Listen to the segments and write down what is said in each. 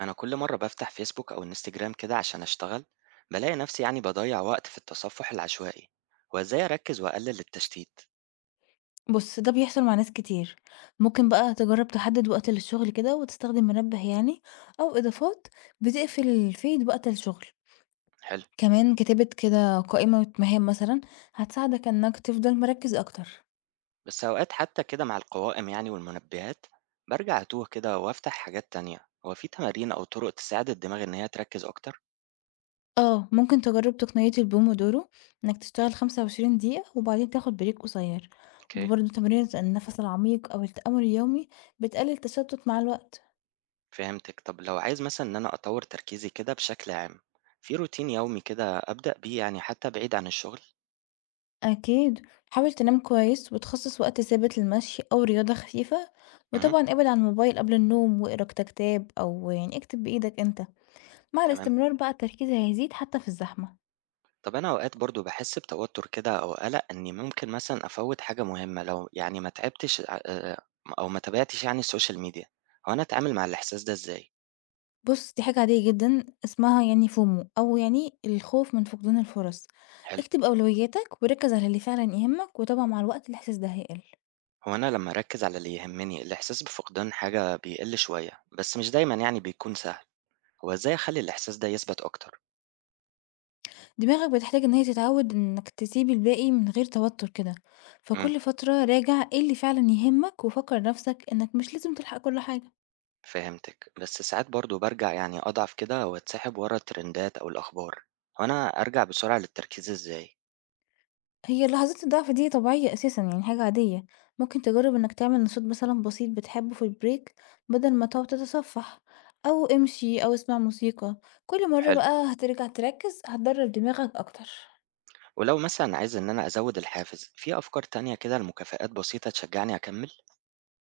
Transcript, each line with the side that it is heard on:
right: أنا كل مرة بفتح فيسبوك أو انستجرام كده عشان أشتغل بلاقي نفسي يعني بضيع وقت في التصفح العشوائي، وإزاي أركز وأقلل التشتيت.
left: بُص، ده بيحصل مع ناس كتير، ممكن بقى تجرّب تحدد وقت للشغل كده وتستخدم منبه يعني أو إضافات بتقفل الفيد وقت الشغل،
right: حلو.
left: كمان كتابة كده قائمة مهام مثلًا هتساعدك إنك تفضل مركّز أكتر.
right: بس أوقات حتى كده مع القوائم يعني والمنبهات برجع أتوه كده وأفتح حاجات تانية. هو في تمارين أو طرق تساعد الدماغ إن هي تركز أكتر؟
left: آه، ممكن تجرّب تقنية البومودورو إنك تشتغل 25 دقيقة وبعدين تاخد بريك قصير،
right: أوكي.
left: وبرضه تمرينة النفس العميق أو التأمل اليومي بتقلل التشتت مع الوقت.
right: فهمتك. طب لو عايز مثلا إن أنا أطور تركيزي كده بشكل عام، في روتين يومي كده أبدأ بيه يعني حتى بعيد عن الشغل؟
left: أكيد حاول تنام كويس وتخصص وقت ثابت للمشي أو رياضة خفيفة
right: امم
left: وطبعا ابعد عن الموبايل قبل النوم واقرا كتاب أو يعني اكتب بإيدك انت مع
right: تمام.
left: الاستمرار بقى التركيز هيزيد حتى في الزحمة.
right: طب أنا أوقات برضه باحس بتوتر كده أو قلق إني ممكن مثلًا أفوّت حاجة مهمة لو يعني ما تعبتش ع أو ما تابعتش يعني السوشيال ميديا، هو أنا أتعامل مع الإحساس ده إزاي؟
left: بص دي حاجة عادية جدا اسمها يعني فومو أو يعني الخوف من فقدان الفرص.
right: حلو،
left: اكتب أولوياتك وركز على اللي فعلا يهمك وطبعا مع الوقت الإحساس ده هيقل.
right: هو أنا لمّا أركّز على اللي يهمني الإحساس بفقدان حاجة بيقل شوية، بس مش دايمًا يعني بيكون سهل، هو إزاي أخلّي الإحساس ده يثبت أكتر؟
left: دماغك بتحتاج إن هي تتعود إنك تسيب الباقي من غير توتر كده،
right: إمم،
left: فكل فترة راجع ايه اللي فعلا يهمك وفكر نفسك إنك مش لازم تلحق كل حاجة.
right: فهمتِك، بس ساعات برضه بارجع يعني أضعف كده وأتسحب ورا الترندات أو الأخبار، هو أنا أرجع بسرعة للتركيز إزاي؟
left: هي لحظات الضعف دي طبيعية أساسا يعني حاجة عادية، ممكن تجرب إنك تعمل نشاط مثلا بسيط بتحبه في البريك بدل ما تقعد تتصفح، أو امشي أو اسمع موسيقى. كل مرة
right: حلو.
left: بقى هترجع تركز هتدرب دماغك أكتر.
right: ولو مثلًا عايز إن أنا أزوّد الحافز، في أفكار تانية كده لمكافآت بسيطة تشجّعني أكمّل؟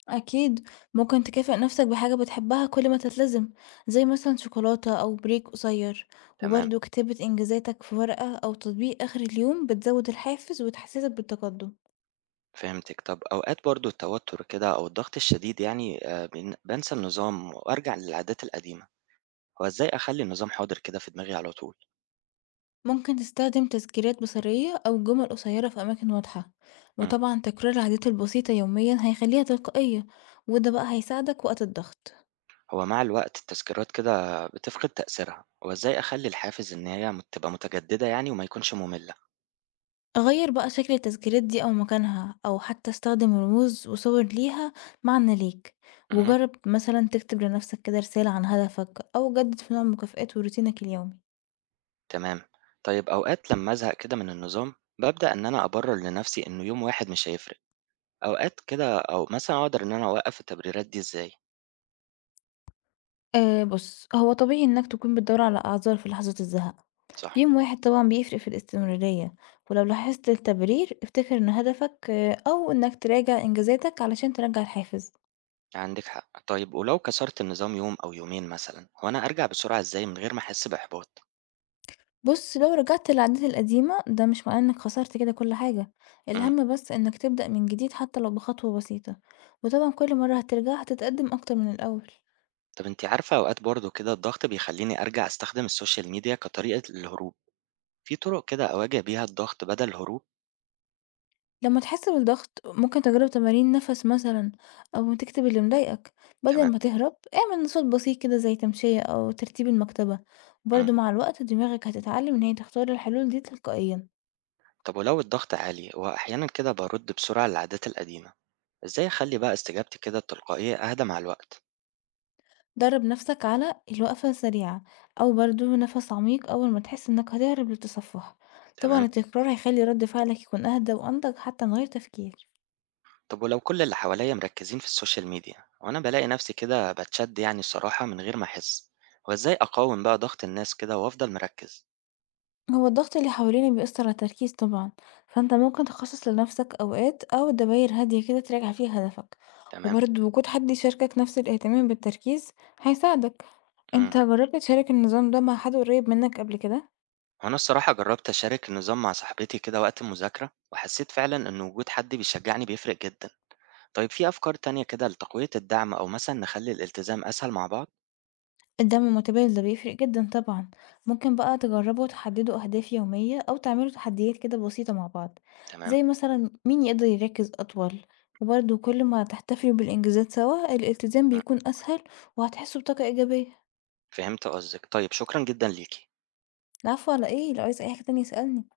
left: أكيد، ممكن تكافئ نفسك بحاجة بتحبها كل ما تلتزم، زي مثلا شوكولاتة أو بريك قصير.
right: تمام،
left: وبرضه كتابة إنجازاتك في ورقة أو تطبيق آخر اليوم بتزود الحافز وتحسسك بالتقدم.
right: فهمتِك. طَب أوقات برضه التوتر كده أو الضغط الشديد يعني بانسى النظام وأرجع للعادات القديمة، هو إزاي أخلّي النظام حاضر كده في دماغي على طول؟
left: ممكن تستخدم تذكيرات بصرية أو جمل قصيرة في أماكن واضحة،
right: إمم.
left: وطبعا تكرار العادات البسيطة يوميا هيخليها تلقائية. وده بقى هيساعدك وقت الضغط.
right: هو مع الوقت التذكيرات كده بتفقد تأثيرها، هو إزاي أخلّي الحافز إن هي مت تبقى متجددة يعني وما يكونش مُمِلّة؟
left: أغيّر بقى شكل التسجيلات دي أو مكانها، أو حتى أستخدم رموز وصور ليها معنى ليك،
right: اهم.
left: وجرّب مثلًا تكتب لنفسك كده رسالة عن هدفك، أو جدد في نوع المكافآت وروتينك اليومي.
right: تمام. طيب أوقات لمّا أزهق كده من النظام، بابدأ إن أنا أبرر لنفسي إنه يوم واحد مش هيفرق. أوقات كده أو مثلًا أقدر إن أنا أوقّف التبريرات دي إزاي؟
left: بُص، هو طبيعي إنك تكون بتدوّر على أعذار في لحظة الزهق،
right: صح،
left: يوم واحد طبعًا بيفرق في الاستمرارية، ولو لاحظت التبرير افتكر إن هدفك آه، أو إنك تراجع إنجازاتك علشان ترجّع الحافز.
right: عندِك حق. طيب ولو كسرت النظام يوم أو يومين مثلًا، هو أنا أرجع بسرعة إزاي من غير ما أحس بإحباط؟
left: بُص، لو رجعت للعادات القديمة، ده مش معناه إنك خسرت كده كل حاجة،
right: إمم.
left: الهَم بس إنك تبدأ من جديد حتى لو بخطوة بسيطة، وطبعًا كل مرة هترجع هتتقدم أكتر من الأول.
right: طب أنتِ عارفة أوقات برضه كده الضغط بيخلّيني أرجع أستخدم الSocial Media كطريقة للهروب، في طرق كده أواجه بيها الضغط بدل الهروب؟
left: لما تحس بالضغط، ممكن تجرب تمارين نَفَس مثلًا أو تكتب اللي مضايقك، بدل
right: تمام،
left: ما تهرب اعمل نشاط بسيط كده زي تمشية أو ترتيب المكتبة،
right: إمم.
left: برضه مع الوقت دماغك هتتعلم إن هي تختار الحلول دي تلقائيًا.
right: طب ولو الضغط عالي وأحيانًا كده بارُد بسرعة للعادات القديمة، إزاي أخلّي بقى استجابتي كده التلقائية أهدى مع الوقت؟
left: درب نفسك على الوقفة السريعة أو برضو نفس عميق أول ما تحس إنك هتهرب للتصفح. طبعا
right: تمام.
left: التكرار هيخلي رد فعلك يكون أهدى وأنضج حتى من غير تفكير.
right: طب ولو كل اللي حواليا مركزين في السوشيال ميديا وأنا بلاقي نفسي كده بتشد يعني الصراحة من غير ما أحس، هو إزاي أقاوم بقى ضغط الناس كده وأفضل مركز؟
left: هو الضغط اللي حوالينا بيأثر على التركيز طبعا، فأنت ممكن تخصص لنفسك أوقات أو دواير هادية كده تراجع فيها هدفك.
right: تمام.
left: وبرضو وجود حد يشاركك نفس الاهتمام بالتركيز هيساعدك.
right: امم.
left: انت جربت تشارك النظام ده مع حد قريب منك قبل كده؟
right: وأنا الصراحة جربت أشارك النظام مع صاحبتي كده وقت المذاكرة وحسيت فعلا إن وجود حد بيشجعني بيفرق جدا. طيب في أفكار تانية كده لتقوية الدعم أو مثلا نخلي الالتزام أسهل مع بعض؟
left: الدعم المتبادل ده بيفرق جدًا طبعًا، ممكن بقى تجربوا تحددوا أهداف يومية أو تعملوا تحديات كده بسيطة مع بعض،
right: تمام.
left: زي مثلًا مين يقدر يركز أطول، وبرضه كل ما تحتفلوا بالإنجازات سوا الالتزام
right: امم.
left: بيكون أسهل وهتحسوا بطاقة إيجابية.
right: فهمت قصدك. طيب شكرا جدا ليكي.
left: العفو على إيه، لو عايز أي حاجة تانية اسألني.